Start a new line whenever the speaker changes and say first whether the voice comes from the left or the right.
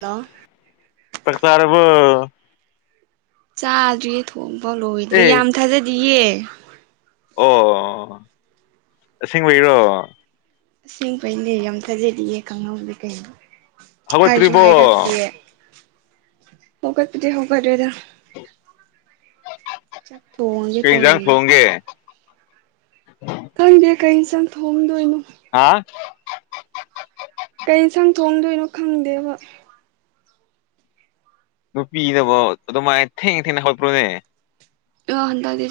right: hello
left: ꯆꯥꯛ ꯆꯥꯔꯕꯣ
right: ꯆꯥꯗ꯭ꯔꯤꯌꯦ ꯊꯣꯡꯕ ꯂꯣꯏꯗ꯭ꯔꯦ
left: ꯑꯦ
right: ꯌꯥꯝ ꯊꯥꯖꯗꯤꯌꯦ
left: ꯑꯣ ꯑꯁꯦꯡꯕ ꯏꯔꯣ
right: ꯑꯁꯦꯡꯕꯩꯅꯦ ꯌꯥꯝ ꯊꯥꯖꯔꯤꯑ ꯀꯥꯡꯍꯧꯁ ꯀꯩꯅꯣ
left: ꯍꯕ
right: ꯍꯥꯏꯁꯨ
left: ꯇ꯭ꯔꯤꯔꯤꯕꯣ
right: ꯍꯒꯗꯤ ꯍꯒꯗ꯭ꯔꯦꯗ ꯆꯠ
left: ꯀꯩꯟꯖꯥꯡ ꯊꯣꯡꯒꯦ
right: ꯈꯪꯗꯦ ꯀꯩ ꯏꯟꯁꯪ ꯊꯣꯡꯗꯣꯏꯅꯣ
left: ꯍꯥ
right: ꯀꯩ ꯌꯦꯟꯁꯥꯡ ꯊꯣꯡꯗꯣꯏꯅꯣ ꯈꯪꯗꯦꯕ
left: ꯅꯨꯄꯤꯅꯐ ꯑꯗꯨꯃꯥꯏꯅ ꯊꯦꯡꯅ ꯊꯦꯡꯅ ꯍꯧꯠꯄ꯭ꯔꯣꯅꯦ
right: ꯑꯣ ꯑꯟꯗ ꯑꯗꯨꯗꯤ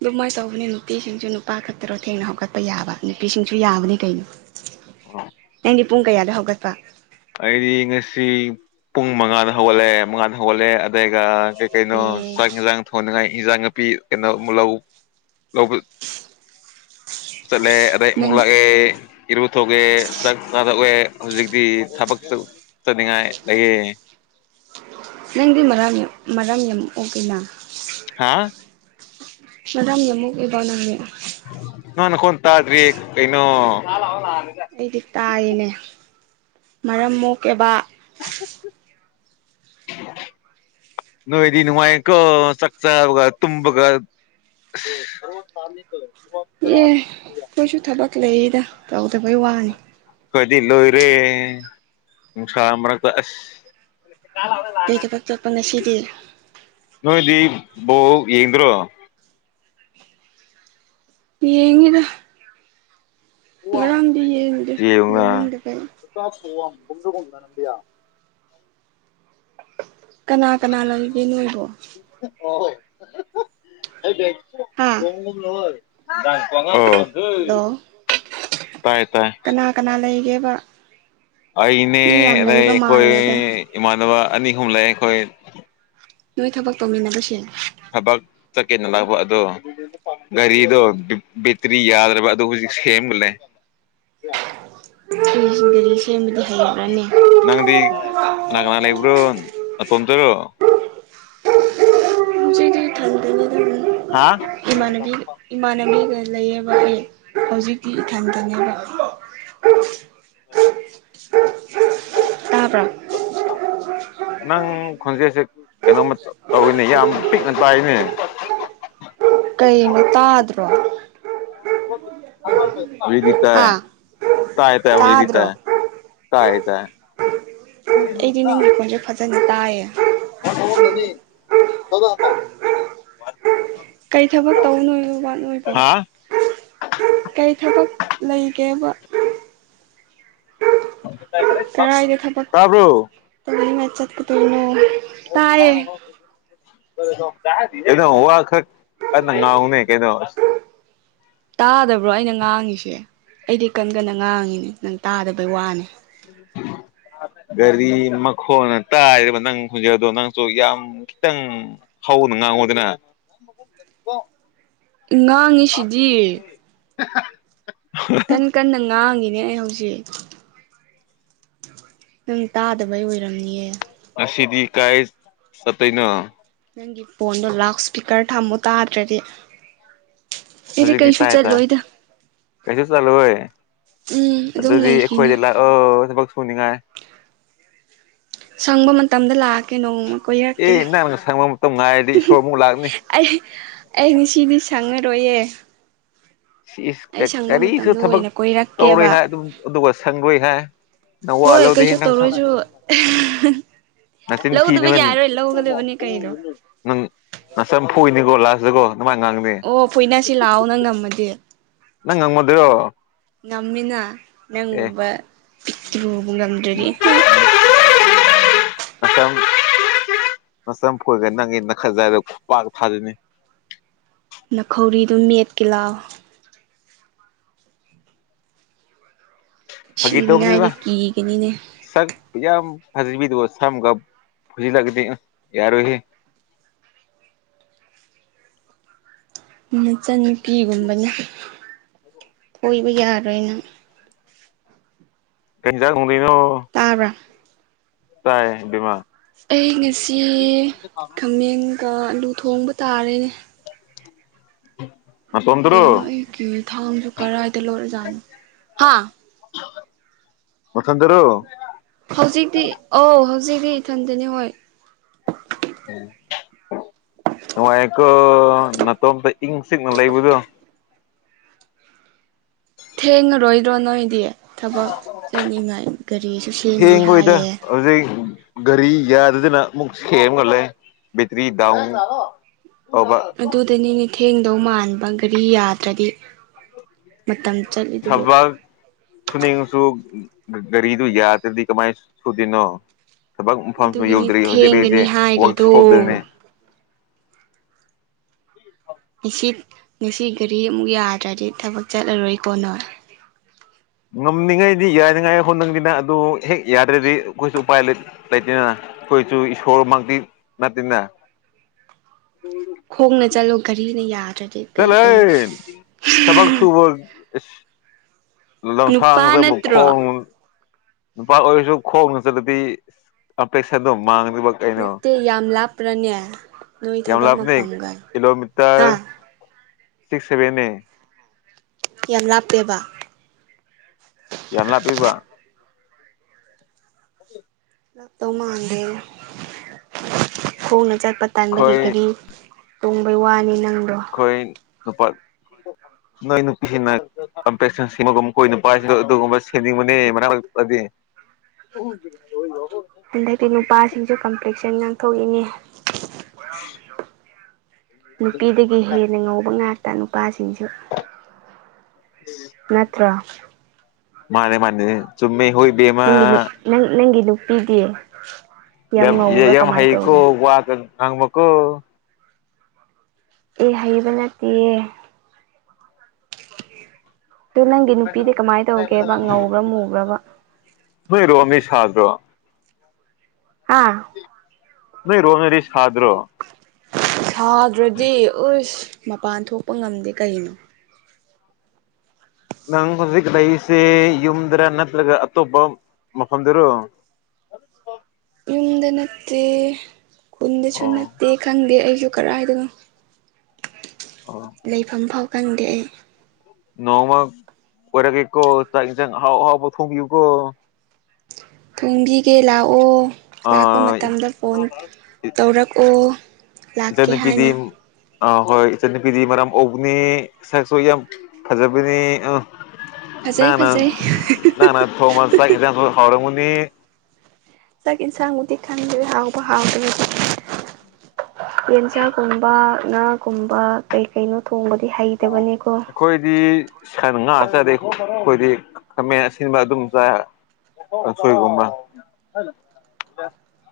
right: ꯑꯗꯨꯃꯥꯏꯅ ꯇꯧꯕꯅꯦ ꯅꯨꯄꯤꯁꯤꯡꯁꯨ ꯅꯨꯄꯥ ꯈꯛꯇꯔꯣ ꯊꯦꯡꯅ ꯍꯧꯒꯠꯄ ꯌꯥꯕ ꯅꯨꯄꯤꯁꯤꯡꯁꯨ ꯌꯥꯕꯅꯤ ꯀꯩꯅꯣ
left: ꯑꯣ
right: ꯅꯪꯗꯤ ꯄꯨꯡ ꯀꯌꯥꯗ ꯍꯧꯒꯠꯄ
left: ꯑꯩꯗꯤ ꯉꯁꯤ ꯄꯨꯡ ꯃꯉꯥꯗ ꯍꯧꯒꯠꯂꯦ ꯃꯉꯥꯗ ꯍꯧꯒꯠꯂꯦ ꯑꯗꯨꯒ ꯩ ꯀꯩꯅꯣ
right: ꯑꯦ
left: ꯆꯥꯛ ꯌꯦꯟꯖꯥꯡ ꯊꯣꯡꯅꯤꯉꯥꯏ ꯏꯟꯖꯥꯡ ꯅꯥꯄꯤ ꯀꯩꯅꯣꯂꯧ ꯂꯧꯕ ꯆꯠꯂꯦ ꯑꯩ ꯃꯛ
right: ꯅꯪ
left: ꯂꯥꯛꯦ ꯏꯔꯨ ꯊꯣꯛꯑꯦ ꯆꯥꯛ ꯆꯥꯗꯣꯛꯑꯦ ꯍꯧꯖꯤꯛꯇꯤ ꯊꯕꯛ ꯆꯅꯤꯡꯉꯥꯏ ꯂꯩꯌꯦ
right: ꯅꯪꯗꯤ ꯃꯔꯥꯡ ꯃꯔꯥꯡ ꯌꯥꯝꯃꯛꯛꯑꯣ ꯀꯦꯅꯥ
left: ꯍꯥ
right: ꯃꯗꯥꯝ ꯌꯦꯃꯨ ꯏꯕꯅ ꯍꯥꯏꯦ
left: ꯅꯅꯈꯣꯟ ꯇꯥꯗ꯭ꯔꯤ ꯀꯩꯅꯣ
right: ꯑꯩꯗꯤ ꯇꯥꯏꯔꯤꯅꯦ ꯃꯔꯝ ꯃꯣꯛꯀꯦꯕ
left: ꯑ ꯅꯣꯏꯗꯅꯤ ꯃꯥꯏ ꯀꯣ ꯁꯛꯆꯥꯒ ꯇꯨꯝꯒ ꯁꯔꯣ ꯆꯥꯃꯤ
right: ꯑꯦ ꯑꯩꯣꯏꯁꯨ ꯊꯕꯛ ꯂꯩꯔꯤꯗ ꯇꯧꯗꯕꯩ ꯋꯥꯅꯤ
left: ꯑꯩꯣꯏꯗꯤ ꯂꯣꯏꯔꯦ ꯅꯨꯡꯁꯥ ꯃꯔꯛꯇ ꯑꯁ
right: ꯀꯩ ꯊꯕꯛ ꯆꯠꯄ ꯉꯁꯤꯗꯤ
left: [unintelligible] ꯅꯣꯏꯗꯤ ꯕꯣꯜ ꯌꯦꯡꯗ꯭ꯔꯣ
right: ꯌꯦꯡꯉꯤꯗ
left: ꯋꯥ
right: ꯉꯔꯥꯡꯗꯤ ꯌꯦꯡꯗꯦ
left: ꯌꯦꯟꯎꯅ
right: ꯌꯦꯡꯅꯤꯡꯗꯕꯩ ꯀꯅꯥ ꯀꯅꯥ ꯂꯩꯒꯦ ꯅꯣꯏꯗꯣ
left: ꯑꯣꯏ
right: ꯍꯥ
left: [unintelligible]
right: ꯍꯜꯂꯣ
left: ꯇꯥꯏ ꯇꯥꯏ
right: ꯀꯅꯥ ꯀꯅꯥ ꯂꯩꯒꯦꯕ
left: ꯑꯩꯅꯦ
right: ꯃꯤ ꯌꯥꯝ
left: ꯑꯗꯩ
right: ꯂꯩꯕ
left: ꯑꯩꯈꯣꯏ
right: ꯃꯥꯜꯂꯦꯗ
left: ꯏꯃꯥꯟꯅꯕ ꯑꯅꯤ ꯑꯍꯨꯝ ꯂꯩ ꯑꯩꯈꯣꯏ
right: ꯅꯣꯏ ꯊꯕꯛ ꯇꯧꯃꯤꯟꯅꯕꯁꯤꯡ
left: ꯊꯕꯛ ꯆꯠꯀꯦꯅ ꯂꯥꯛꯄ ꯑꯗꯣ ꯒꯥꯔꯤꯗꯣ ꯕꯦꯇ꯭ꯔꯤ ꯌꯥꯗ꯭ꯔꯕ ꯑꯗꯨ ꯍꯧꯖꯤꯛ ꯁꯦꯝꯃ ꯂꯩ
right: [unintelligible] ꯒꯔꯤ ꯁꯦꯝꯕꯗꯤ ꯍꯩꯕ꯭ꯔꯔꯅꯦ
left: ꯅꯪꯗꯤ ꯀꯅꯥ ꯀꯅꯥ ꯂꯩꯕ꯭ꯔꯣ ꯅꯇꯣꯝ ꯇꯔꯣ
right: [unintelligible]
left: ꯍꯥ
right: ꯏꯃꯥꯟꯅꯕꯤ ꯏꯃꯥꯟꯅꯕꯤꯒ ꯂꯩꯌꯦꯕ ꯑꯩ ꯍꯧꯖꯤꯛꯇꯤ ꯏꯊꯟꯇꯅꯦꯕ [unintelligible]
left: [inaudible]
right: ꯇꯥꯕ꯭ꯔꯥ
left: [unintelligible] ꯅꯪ ꯈꯣꯟꯁꯤꯁꯦ ꯀꯩꯅꯣꯝꯃ ꯇꯧꯏꯅꯦ ꯌꯥꯝ ꯄꯤꯛꯅ ꯇꯥꯏꯅꯦ
right: ꯀꯩꯅꯣ ꯇꯥꯗ꯭ꯔꯣ
left: [unintelligible] ꯇꯥꯏ
right: ꯍꯥꯥ
left: ꯇꯥꯏ ꯇꯥꯏ ꯍꯧꯖꯤꯛꯇꯤ
right: ꯇꯥꯗ꯭ꯔꯣ
left: ꯇꯥꯏ ꯇꯥꯏ ꯇꯥꯏ
right: ꯆꯪ ꯇꯥꯏꯌꯦ
left: [unintelligible]
right: ꯀꯩ ꯊꯕꯛ ꯇꯧꯕꯅꯣ [unintelligible] ꯅꯣꯏꯕꯣ
left: ꯍꯥ
right: ꯀꯩ ꯊꯕꯛ ꯂꯩꯒꯦꯕ ꯀꯔꯥꯏꯗ ꯊꯕꯛ
left: ꯇꯥꯕ꯭ꯔꯣ
right: ꯇꯧꯅꯤꯡꯉꯥꯏ ꯆꯠꯀꯗꯨꯏꯅꫭ
left: ꯑꯣ [unintelligible] [unintelligible] ꯀꯩꯅꯣ ꯋꯥ ꯈꯛ ꯀꯟꯅ ꯉꯥꯎꯅꯦ ꯀꯩꯅꯣ [inaudible]
right: ꯇꯥꯗꯕ꯭ꯔꯣ ꯑꯩꯅ ꯉꯥꯡꯉꯤꯁꯦ ꯑꯩꯗꯤ ꯀꯟ ꯀꯟꯅ ꯉꯥꯡꯉꯤꯅꯦ ꯅꯪ ꯇꯥꯗꯕꯩ ꯋꯥꯅꯦ
left: [unintelligible] ꯒꯥꯔꯤ ꯃꯈꯣꯅ ꯇꯥꯏꯔꯤꯕ ꯅꯪ ꯈꯣꯟꯖꯦꯜꯗꯣ ꯅꯪꯁꯨ ꯌꯥꯝ ꯈꯤꯇꯪ ꯍꯧꯅ ꯉꯥꯡꯉꯨꯗꯅ [inaudible]
right: ꯉꯥꯡ
left: [unintelligible]
right: ꯀꯟ ꯀꯟꯅ ꯉꯥꯡꯉꯤꯅꯦ ꯑꯩ ꯍꯧꯖꯤꯛ ꯅꯪ ꯇꯥꯗꯕꯩ ꯑꯣꯏꯔꯝꯅꯤꯌꯦ
left: ꯉꯁꯤꯗꯤ ꯀꯥꯏ ꯆꯠꯇꫭꯏꯅꯣ
right: ꯅꯪꯒꯤ ꯐꯣꯟꯗꯣ ꯂꯥꯎꯠ ꯏꯁꯄꯤꯀꯔ ꯊꯝꯃꯨ ꯇꯥꯗ꯭ꯔꯗꯤ ꯑꯩꯗꯤ
left: ꯍꯧꯖꯤꯛꯇꯤ
right: ꯀꯩꯁꯨ
left: ꯇꯥꯏ ꯇꯥꯏ
right: ꯆꯠꯂꯣꯏꯗ
left: ꯀꯩꯁꯨ ꯆꯠꯂꯣꯏ
right: ꯎꯝ ꯑꯗꯨꯝ
left: ꯑꯗꯨꯗꯤ
right: ꯂꯩꯈꯤꯅꯦ
left: ꯑꯩꯈꯣꯏꯗ ꯂꯥꯛ ꯑꯣ ꯊꯕꯛ ꯁꯨꯅꯤꯉꯥꯏ
right: ꯁꯪꯕ ꯃꯇꯝꯗ ꯂꯥꯛꯀꯦ ꯅꯣꯡꯃ ꯀꯣꯏꯔꯛꯀꯦ
left: ꯑꯦ ꯅꯪꯅ ꯁꯪꯕ ꯃꯇꯝ ꯉꯥꯏꯔꯗꯤ ꯏꯁꯣꯔ ꯑꯃꯨꯛ ꯂꯥꯛꯅꯤ
right: ꯑꯩ ꯑꯩ ꯉꯁꯤꯗꯤ ꯁꯪꯉꯔꯣꯏꯌꯦ
left: ꯁꯤꯁ
right: ꯑꯩ ꯁꯪꯕ
left: ꯀꯔꯤꯁꯨ
right: ꯃꯇꯝꯗ
left: ꯊꯕꯛ
right: ꯑꯣꯏꯅ
left: ꯇꯧꯔꯣꯏ
right: ꯀꯣꯏꯔꯛꯀꯦꯕ
left: ꯍꯥꯏ ꯑꯗꯨꯒ ꯁꯪꯔꯣꯏ ꯍꯥꯏ ꯅꯪ ꯋꯥ
right: ꯍꯣꯏ
left: ꯂꯧꯗꯦꯍꯦ
right: ꯀꯩꯁꯨ
left: ꯅꯪ ꯁꯝ
right: ꯇꯧꯔꯣꯏꯁꯨ
left: ꯅꯆꯤꯟ
right: ꯂꯧꯗꯕ
left: ꯊꯤꯅꯕ
right: ꯌꯥꯏꯔꯣꯏ ꯂꯧꯒꯗꯕꯅꯦ ꯀꯩꯅꯣ
left: ꯅꯪ ꯅꯁꯔ ꯐꯣꯏꯅꯤꯀꯣ ꯂꯥꯛꯁꯤꯗꯒꯣ ꯅꯨꯡꯃꯥꯏꯅ ꯉꯥꯡꯅꯦ
right: ꯑꯣ ꯐꯣꯏꯅꯁꯤ ꯂꯥꯛꯑꯣ ꯅꯪ ꯉꯝꯃꯗꯤ
left: ꯅꯪ ꯉꯝꯃꯗꯔꯣ
right: ꯉꯝꯃꯤꯅ
left: ꯑꯦ
right: ꯅꯪꯒꯨꯝꯕ ꯂꯨꯕ ꯉꯝꯗ꯭ꯔꯗꯤ ꯍꯥ
left: ꯑꯝ ꯃꯆꯝ ꯐꯣꯏꯈ ꯅꯪꯒꯤ ꯅꯈꯠꯖꯏꯗ ꯈꯨꯄꯥꯛꯥꯛ ꯊꯥꯗꯣꯏꯅꯤ
right: ꯈꯧꯔꯤꯗꯨꯣ ꯃꯦꯠꯀꯦ ꯂꯥꯎꯑꯣ
left: ꯐꯒꯤ
right: ꯁꯤꯅꯤꯉꯥꯏꯗꯤ
left: ꯇꯕꯅꯤꯕ
right: ꯀꯤꯒꯅꯤꯅꯦ
left: ꯁꯛ ꯌꯥꯝ ꯐꯖꯤꯕꯤꯗꯨꯣ ꯁꯝꯒ ꯐꯖꯤꯂꯛ ꯌꯥꯔꯣꯏꯍ
right: ꯃꯆꯟꯅꯨꯄꯤꯒꯨꯝꯕꯅ ꯊꯣꯏꯕ ꯌꯥꯔꯣꯏꯅ
left: ꯀꯩꯖꯥꯒꯨꯝꯗꯅꯣ
right: ꯇꯥꯕ꯭ꯔꯥ
left: ꯇꯥꯏ ꯗꯤꯃꯥ
right: ꯑꯩ ꯉꯁꯤ ꯈꯥꯃꯦꯟꯒ ꯑꯂꯨ ꯊꯣꯡꯕ ꯇꯥꯔꯦꯅꯦ
left: [inaudible]
right: ꯀꯩꯅꯣ ꯑꯩꯒꯤ ꯊꯥꯡꯁꯨ ꯀꯗꯥꯥꯏꯗ ꯂꯧꯔꯖꯥꯠꯅꯣ ꯍꯥ
left: ꯃꯊꯟꯗꯔꯣ
right: ꯍꯧꯖꯤꯛꯇꯤ ꯑꯧ ꯍꯧꯖꯤꯛꯇꯤ ꯏꯊꯟꯇꯅꯤ ꯍꯣꯏ
left: ꯎ ꯅꯨꯡꯉꯥꯏꯀꯣ ꯅꯇꯣꯝꯇ ꯏꯪ ꯁꯤꯤꯛꯅ ꯂꯩꯕꯗꯣ
right: ꯊꯦꯡꯉꯔꯣꯏꯗ꯭ꯔꯣ ꯅꯣꯏꯗꯤ ꯊꯕꯛ ꯆꯠꯂꯤꯉꯥꯏ ꯒꯥꯔꯤꯁꯨ ꯁꯦꯝꯜꯂꯤ
left: ꯊꯦꯡꯈꯣꯏꯗ
right: ꯍꯥꯏꯌꯦ
left: ꯍꯧꯖꯤꯛ ꯒꯥꯔꯤ ꯌꯥꯗꯗꯅ ꯑꯃꯨꯛ ꯁꯦꯝꯒꯂꯦ ꯕꯇꯔꯤ ꯎ ꯑꯣꯕ
right: ꯑꯗꯨꯗꯅꯤꯅꯦ ꯊꯦꯡꯗꯧ ꯃꯥꯟꯕ ꯒꯥꯔꯤ ꯌꯥꯗ꯭ꯔꯗꯤ ꯃꯇꯝ ꯆꯠꯂꯤꯗꯨꯕꯨ
left: ꯁꯨꯅꯤꯡꯁꯨ ꯒꯥꯔꯤꯗꯨ ꯌꯥꯗ꯭ꯔꯗꯤ ꯀꯃꯥꯏ ꯁꯨꯗꯣꯏꯅꯣ ꯊꯕꯛ ꯃꯐꯝꯁꯨ
right: ꯑꯗꯨꯒꯤꯅꯤ
left: ꯌꯧꯗ꯭ꯔꯤ ꯍꯧꯖꯤꯛ ꯑꯩꯁꯦ
right: ꯊꯦꯡꯒꯅꯤ ꯍꯥꯏꯔꯤꯗꯣ
left: ꯋꯔꯛꯁꯣꯞꯇꯅꯦ
right: ꯉꯁꯤ ꯉꯁꯤ ꯒꯥꯔꯤ ꯑꯃꯨꯛ ꯌꯥꯗ꯭ꯔꯗꯤ ꯊꯕꯛ ꯆꯠꯂꯔꯣꯏ ꯀꯣꯅꯣ
left: ꯉꯝꯅꯤꯡꯉꯥꯏꯗꯤ ꯌꯥꯅꯤꯉꯥꯏ ꯍꯣꯠꯅꯤꯡꯅꯤꯅ ꯑꯗꯨ ꯍꯦꯛ ꯌꯥꯗ꯭ꯔꯗꯤ ꯑꯩꯈꯣꯏꯁꯨ ꯎꯄꯥꯏ ꯂꯩ ꯂꯩꯇꯦꯅ ꯑꯩꯈꯣꯏꯁꯨ ꯏꯁꯣꯔ ꯃꯥꯡꯛꯇꯤ ꯅꯠꯇꯦꯅ
right: ꯈꯣꯡꯅ ꯆꯠꯂꯣ ꯒꯥꯔꯤꯅ ꯌꯥꯔ
left: ꯆꯂ ꯊꯕꯛꯁꯨꯕ ꯂꯝꯁꯪ
right: ꯅꯨꯄꯥ
left: ꯆꯕꯨ
right: ꯅꯠꯇ꯭ꯔꯣ
left: ꯈꯣꯡ ꯅꯨꯄꯥ ꯑꯣꯏꯔꯁꯨ ꯈꯣꯡꯅ ꯆꯠꯂꯗꯤ ꯑꯄꯦꯛꯁꯟ ꯑꯗꯨꯝ ꯃꯥꯡ
right: ꯅꯠꯇꯦ ꯌꯥꯝ ꯂꯥꯞꯄ꯭ꯔꯅꯦ ꯅꯣꯏ
left: ꯌꯥꯝ
right: ꯊꯕꯛ
left: ꯂꯥꯞꯄꯅꯦ
right: ꯃꯐꯝꯒ ꯑꯥ
left: ꯀꯤꯂꯣꯃꯤꯇꯔ ꯁꯤꯛꯁ ꯁꯕꯦꯟ ꯑꯦ
right: ꯌꯥꯝ ꯂꯥꯞꯄꯦꯕ
left: ꯌꯥꯝ ꯂꯥꯞꯄꯤꯕ
right: ꯂꯥꯛꯇꯧ ꯃꯥꯟꯗꯦ ꯈꯣꯡꯅ ꯆꯠꯄ ꯇꯟꯥꯟꯕꯒꯤ
left: ꯑꯩꯈꯣꯏ
right: ꯀꯔꯤ ꯇꯣꯡꯕꯩ ꯋꯥꯅꯤ ꯅꯪꯗꯣ
left: ꯑꯩꯈꯣꯏ ꯅꯨꯄꯥ ꯅꯣꯏ ꯅꯨꯄꯤꯁꯤꯡꯅ ꯀꯝꯄꯤꯟ ꯁꯤꯃꯒꯨꯝ ꯀꯣꯏ ꯅꯨꯄꯥꯁꯤꯗ ꯑꯗꯨꯒꯨꯝꯕ ꯁꯦꯝꯅꯤꯡꯕꯅꯦ ꯃꯔꯛꯗꯤ ꯍꯖꯤ
right: ꯑꯟꯗꯛꯇꯗꯤ ꯅꯨꯄꯥꯁꯤꯡꯁꯨ ꯀꯝꯄ꯭ꯂꯤꯁꯟ ꯉꯥꯡꯊꯣꯛꯏꯅꯦ
left: [inaudible]
right: ꯅꯨꯄꯤꯗꯒꯤ ꯍꯦꯟꯅ ꯉꯧꯕ ꯉꯥꯛꯇ ꯅꯨꯄꯥꯁꯤꯡꯁꯨ
left: ꯎꯝ
right: ꯅꯠꯇ꯭ꯔꯥ
left: ꯃꯥꯅꯦ ꯃꯥꯅꯦ ꯆꯃꯦ ꯍꯣꯏꯃ
right: ꯅ ꯅꯪꯒꯤ ꯅꯨꯄꯤꯗꯤꯌꯦ
left: ꯌꯦ ꯍꯩꯀꯣ ꯋꯥ ꯀ ꯉꯪꯃꯀꯣ
right: ꯑꯦ ꯍꯩꯕ ꯇꯠꯇꯤꯌꯦ ꯑꯗꯨ ꯅꯪꯒꯤ ꯅꯨꯄꯤꯗꯤ ꯀꯃꯥꯏꯅ ꯇꯧꯒꯦꯕ ꯉꯧꯕ꯭ꯔꯥ ꯃꯨꯕ꯭ꯔꯕ
left: ꯅꯣꯏꯔꯣ ꯃꯤ ꯁꯥꯗ꯭ꯔꯣ
right: ꯍꯥꯥ
left: ꯅꯣꯏ ꯔꯣꯅꯔꯤ ꯁꯥꯗ꯭ꯔꯣ
right: ꯁꯥꯗ꯭ꯔꯗꯤ ꯎꯁ ꯃꯄꯥꯟ ꯊꯣꯛꯄ ꯉꯝꯗꯦ ꯀꯩꯅꯣ
left: ꯅꯪ ꯍꯧꯖꯤꯛ ꯂꯩꯔꯤꯁꯦ ꯌꯨꯝꯗꯔ ꯅꯠꯇ꯭ꯔꯒ ꯑꯇꯣꯞꯄ ꯃꯐꯝꯗꯨꯔꯣ
right: ꯌꯨꯝꯗ ꯅꯠꯇꯦ ꯈꯨꯟꯗꯁꯨ
left: ꯑꯣ
right: ꯅꯠꯇꯦ ꯈꯪꯗꯦ ꯑꯩꯁꯨ ꯀꯔꯏꯗꯅꯣ
left: ꯑꯣ
right: ꯂꯩꯐꯝꯐꯥꯎ ꯀꯪꯗꯦ ꯑꯩ
left: ꯅꯣꯡꯃ ꯑꯣꯏꯔꯛꯒꯦꯀꯣ ꯆꯥꯛ ꯌꯦꯟꯁꯥꯡ ꯑꯍꯥꯎ ꯑꯍꯥꯎꯕ ꯊꯣꯡꯕꯤꯌꯨꯀꯣ
right: ꯊꯣꯡꯕꯤꯒꯦ ꯂꯥꯛꯑꯣ ꯂꯥꯛꯄ
left: ꯑꯥ
right: ꯃꯇꯝꯗ ꯐꯣꯟ ꯇꯧꯔꯛꯑꯣ ꯂꯥꯛꯀꯦ
left: ꯏꯆꯟꯅꯨꯄꯤꯗꯤ
right: ꯍꯥꯏꯅ
left: ꯑꯥ ꯍꯣꯏ ꯏꯆꯟꯅꯨꯄꯤꯗꯤ ꯃꯔꯝ ꯎꯧꯕꯅꯤ ꯁꯛꯁꯨ ꯌꯥꯝ ꯐꯖꯕꯅꯤ ꯑ
right: ꯐꯖꯩ ꯐꯖꯩ
left: ꯅꯅꯥ ꯊꯣꯡꯕ ꯆꯥꯛ ꯏꯟꯁꯥꯡꯗꯨ ꯍꯥꯎꯔꯝꯒꯅꯤ
right: ꯆꯥꯛ ꯌꯦꯟꯁꯥꯡꯃꯨꯛꯇꯤ ꯈꯪꯗꯦ ꯍꯥꯎꯕ ꯍꯥꯎꯗꯅꯤ ꯌꯦꯟꯁꯥꯛꯒꯨꯝꯕ ꯉꯥꯒꯨꯝꯕ ꯀꯩ ꯀꯩꯅꯣ ꯊꯣꯡꯕꯗꯤ ꯍꯩꯇꯕꯅꯤꯀꯣ
left: ꯑꯩꯈꯣꯏꯗꯤ ꯁꯟ ꯉꯥ ꯆꯥꯗꯦ ꯑꯩꯈꯣꯏꯗꯤ ꯈꯥꯃꯦꯟ ꯑꯁꯤꯟꯕ ꯑꯗꯨꯝ ꯆꯥꯏ ꯁꯣꯏ ꯀꯨꯝꯕ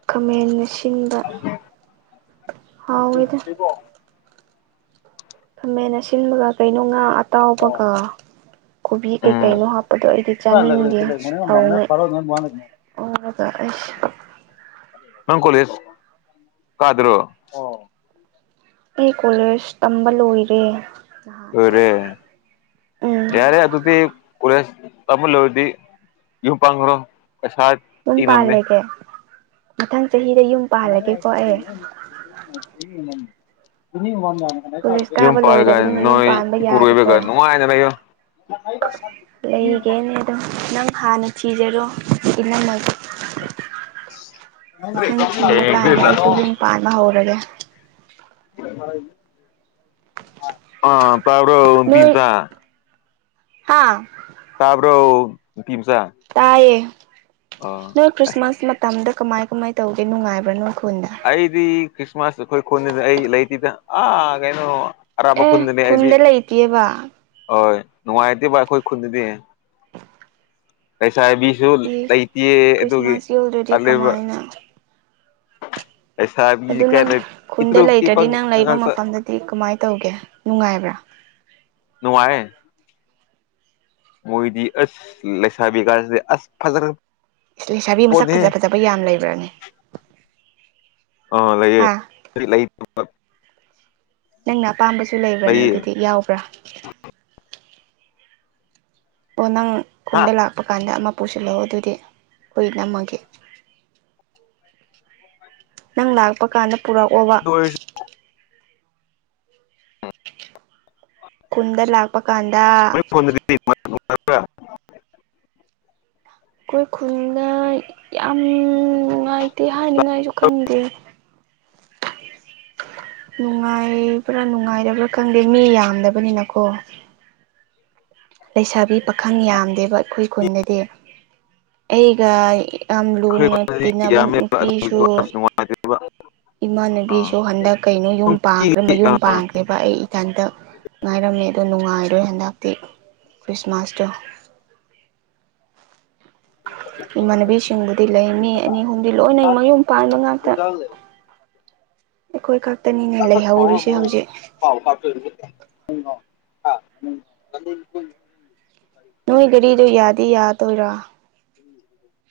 right: ꯈꯥꯃꯟꯅ ꯁꯤꯟꯕ ꯍꯥꯎꯋꯦꯗ ꯈꯃꯦꯟ ꯑꯁꯤꯟꯕꯒ ꯀꯩꯅꯣ ꯉꯥ ꯑꯇꯥꯎꯕꯒ ꯀꯣꯕꯤ
left: ꯎꯝ
right: ꯀꯩꯀꯩꯅꯣ ꯍꯥꯞꯄꯗꯣ ꯑꯩꯗꯤ ꯆꯥꯅꯤꯡꯗꯦ ꯊꯑꯣꯅ [unintelligible]
left: ꯅꯪ ꯀꯣꯂꯁ ꯀꯥꯗ꯭ꯔꯣ
right: ꯑꯩ ꯀꯣꯂꯦꯖ ꯇꯝꯕ ꯂꯣꯏꯔꯦ ꯅꯍꯥꯟ
left: ꯂꫭꯏꯔꯦ
right: ꯎꯝ
left: ꯌꯥꯔꯦ ꯑꯗꯨꯗꯤ ꯀꫭꯂꯁ ꯇꯝꯕ ꯂꫭꯏꯔꯗꯤ ꯌꯣ ꯄꯥꯡꯈ꯭ꯔꯣ ꯀꯁꯥꯏꯠ
right: ꯌꯨꯝ ꯄꯥꯜꯂꯒꯦ ꯃꯊꯪ ꯆꯍꯤꯗ ꯌꯨꯝ ꯄꯥꯜꯂꯒꯦꯀꯣ ꯑꯩ ꯀꯣꯂꯦꯖ
left: [unintelligible] ꯌꯨꯝ
right: ꯀꯥꯕ
left: ꯄꯥꯜꯂꯒ
right: ꯂꯣꯏꯔꯕꯅꯤꯅ ꯌꯨꯝ
left: ꯅꯣꯏ
right: ꯄꯥꯟꯕ ꯌꯥꯔꯦꯀꯣ
left: ꯏꯄꯨꯔꯣꯏꯕꯒ ꯅꯨꯡꯉꯥꯏꯗꯅꯌꯣ [unintelligible]
right: ꯀꯤꯒꯦꯅꯦ ꯑꯗꯨꯝ ꯅꯪ ꯍꯥꯟꯅ ꯊꯤꯖꯔꯣ ꯏꯅꯝꯃꯒ ꯅꯪ ꯊꯤꯔꯀꯥꯟꯗ ꯑꯩꯁꯨ ꯌꯨꯝ ꯄꯥꯟꯕ ꯍꯧꯔꯒꯦ
left: ꯑ ꯇꯥꯕꯔꯣ ꯇꯤꯟꯆ
right: ꯍꯥꯥ
left: ꯇꯥꯕ꯭ꯔꯣ ꯇꯤꯝꯆꯥꯥ
right: ꯇꯥꯏꯌꯦ
left: ꯑꯣ
right: ꯅꯣꯏ ꯈ꯭ꯔꯤꯁꯃꯥꯁ ꯃꯇꯝꯗ ꯀꯃꯥꯏ ꯀꯃꯥꯏ ꯇꯧꯒꯦ ꯅꯨꯡꯉꯥꯏꯕ꯭ꯔꯥ ꯅꯪꯈꯣꯟꯗ
left: ꯑꯩꯗꯤ ꯈ꯭ꯔꯤꯁꯃꯥꯁ ꯑꯩꯈꯣꯏ ꯈꯨꯣꯟꯗ ꯑꯩ ꯂꯩꯇꯦꯗ ꯑꯥ ꯀꯩꯅꯣ ꯑꯔꯥꯞꯄ
right: ꯑꯦ
left: ꯈꯨꯟꯗꯅꯤ ꯍꯥꯏꯗꯤ
right: ꯈꯨꯟꯗ ꯂꯩꯇꯦꯕ
left: ꯍꯣꯏ ꯅꯨꯡꯉꯥꯏꯇꯦꯕ ꯑꯩꯈꯣꯏ ꯈꯨꯟꯗꯗꯤ ꯂꯩꯁꯥꯏꯕꯤ ꯁꯨ ꯂꯩꯇꯦ
right: ꯈ꯭ꯔꯤꯁꯃꯥꯁ ꯌꯧꯗ꯭ꯔꯗꯤ
left: ꯑꯗꯨꯒꯤꯕ
right: ꯀꯃꯥꯏꯅ ꯑꯗꯨ
left: ꯂꯩꯁꯥꯕꯤꯅꯤ
right: ꯅꯪ
left: ꯀꯥꯏꯅ
right: ꯈꯨꯟꯗ
left: ꯏꯇ꯭ꯔꯨꯞ
right: ꯂꯩꯇ꯭ꯔꯗꯤ
left: ꯏꯄꯪ
right: ꯅꯪ ꯂꯩꯕ
left: ꯉꯥꯛꯇ
right: ꯃꯐꯝꯗꯗꯤ ꯀꯃꯥꯏꯅ ꯇꯧꯒꯦ ꯅꯨꯡꯉꯥꯏꯕ꯭ꯔꯥ
left: ꯅꯨꯡꯉꯥꯏ ꯃꯣꯏꯗꯤ ꯑꯁ ꯂꯩꯁꯥꯕꯤ ꯀꯥꯁꯤꯦ ꯑꯁ ꯐꯖꯔ
right: ꯂꯩꯁꯥꯕꯤ ꯃꯁꯛ
left: ꯄꯣꯠꯅꯤꯍꯦ
right: ꯐꯖ ꯐꯖꯕ ꯌꯥꯝ ꯂꯩꯕ꯭ꯔꯅꯦ
left: ꯑꯥ ꯂꯩꯌꯦ
right: ꯍꯥ
left: ꯂꯩ
right: ꯅꯪꯅ ꯑꯄꯥꯝꯕꯁꯨ ꯂꯩꯕ꯭ꯔꯅꯦ
left: ꯂꯩꯌꯦ
right: ꯑꯗꯨꯗꯤ ꯌꯥꯎꯕ꯭ꯔꯥ ꯑꯣ ꯅꯪ
left: ꯍꯥ
right: ꯈꯨꯟꯗ ꯂꯥꯛꯄ ꯀꯥꯟꯗ ꯑꯃ ꯄꯨꯁꯤꯜꯂꯣ ꯑꯗꯨꯗꯤ ꯑꯩꯈꯣꯏ ꯅꯝꯃꯒꯦ ꯅꯪ ꯂꯥꯛꯄ ꯀꯥꯟꯗ ꯄꯨꯔꯛ ꯑꯣ
left: ꯑꯣꯏ
right: ꯈꯨꯟꯗ ꯂꯥꯛꯄ ꯀꯥꯟꯗ
left: ꯎ
right: ꯑꯩꯈꯣꯏ ꯈꯨꯜꯗ ꯌꯥꯝ ꯅꯨꯡꯉꯥꯏꯇꯦ
left: ꯑꯩꯈꯣꯏ
right: ꯍꯥꯏꯅꯤꯡꯉꯥꯏ ꯑꯩꯁꯨ ꯈꯪꯗꯦ
left: [unintelligible]
right: ꯅꯨꯡꯉꯥꯏꯕ꯭ꯔꯥ ꯅꯨꯡꯉꯥꯏꯔꯕ꯭ꯔꯥ ꯈꯪꯗꯦ ꯃꯤ ꯌꯥꯝꯗꯕꯅꯤꯅꯀꯣ
left: [unintelligible]
right: ꯂꯩꯁꯥꯕꯤ ꯄꯥꯈꯪ ꯌꯥꯝꯗꯦꯕ ꯑꯩꯈꯣꯏ ꯈꯨꯟꯗꯗꯤ ꯑꯩꯒ ꯌꯥꯝ ꯂꯨꯅ
left: ꯀꯣꯟꯗꯗꯤ
right: ꯇꯤꯟꯅꯕ
left: ꯌꯥꯝꯃꯦꯕ ꯑꯗꯨꯒꯤ
right: ꯅꯨꯄꯤꯁꯨ
left: ꯀ꯭ꯂꯥꯁ ꯅꯨꯡꯉꯥꯏꯇꯦꯕ ꯑꯥ
right: ꯏꯃꯥꯟꯅꯨꯕꯤꯁꯨ ꯍꯟꯗꯛ ꯀꯩꯅꯣ ꯌꯨꯝ ꯄꯥꯡꯈ꯭ꯔꯦ
left: ꯅꯨꯡꯇꯤꯒꯤ ꯑ
right: ꯃꯌꯨꯝ ꯄꯥꯟꯈ꯭ꯔꯦ ꯕ ꯑꯩ ꯏꯊꯟꯇ ꯉꯥꯏꯔꯝꯃꯦ ꯑꯗꯣ ꯅꯨꯡꯉꯥꯏꯔꯣꯏ ꯍꯟꯗꯛꯇꯤ ꯈ꯭ꯔꯤꯁꯃꯥꯁꯇꯣ ꯏꯃꯥꯟꯅꯕꯤꯁꯤꯡꯕꯨꯗꯤ ꯂꯩ ꯃꯤ ꯑꯅꯤ ꯑꯍꯨꯝꯗꯤ ꯂꯣꯏꯅ ꯃꯌꯨꯝ ꯄꯥꯟꯕ ꯉꯥꯛꯇ ꯑꯩꯈꯣꯏ ꯈꯛꯇꯅꯤꯅꯦ ꯂꯩꯍꯧꯔꯤꯁꯦ ꯍꯧꯖꯤꯛ
left: ꯍꯥꯎ ꯐꯥꯎꯣ
right: ꯅꯣꯏ ꯒꯥꯔꯤꯗꯣ ꯌꯥꯗꯤ ꯌꯥꯗꯣꯏꯔꯥ
left: ꯎꯝ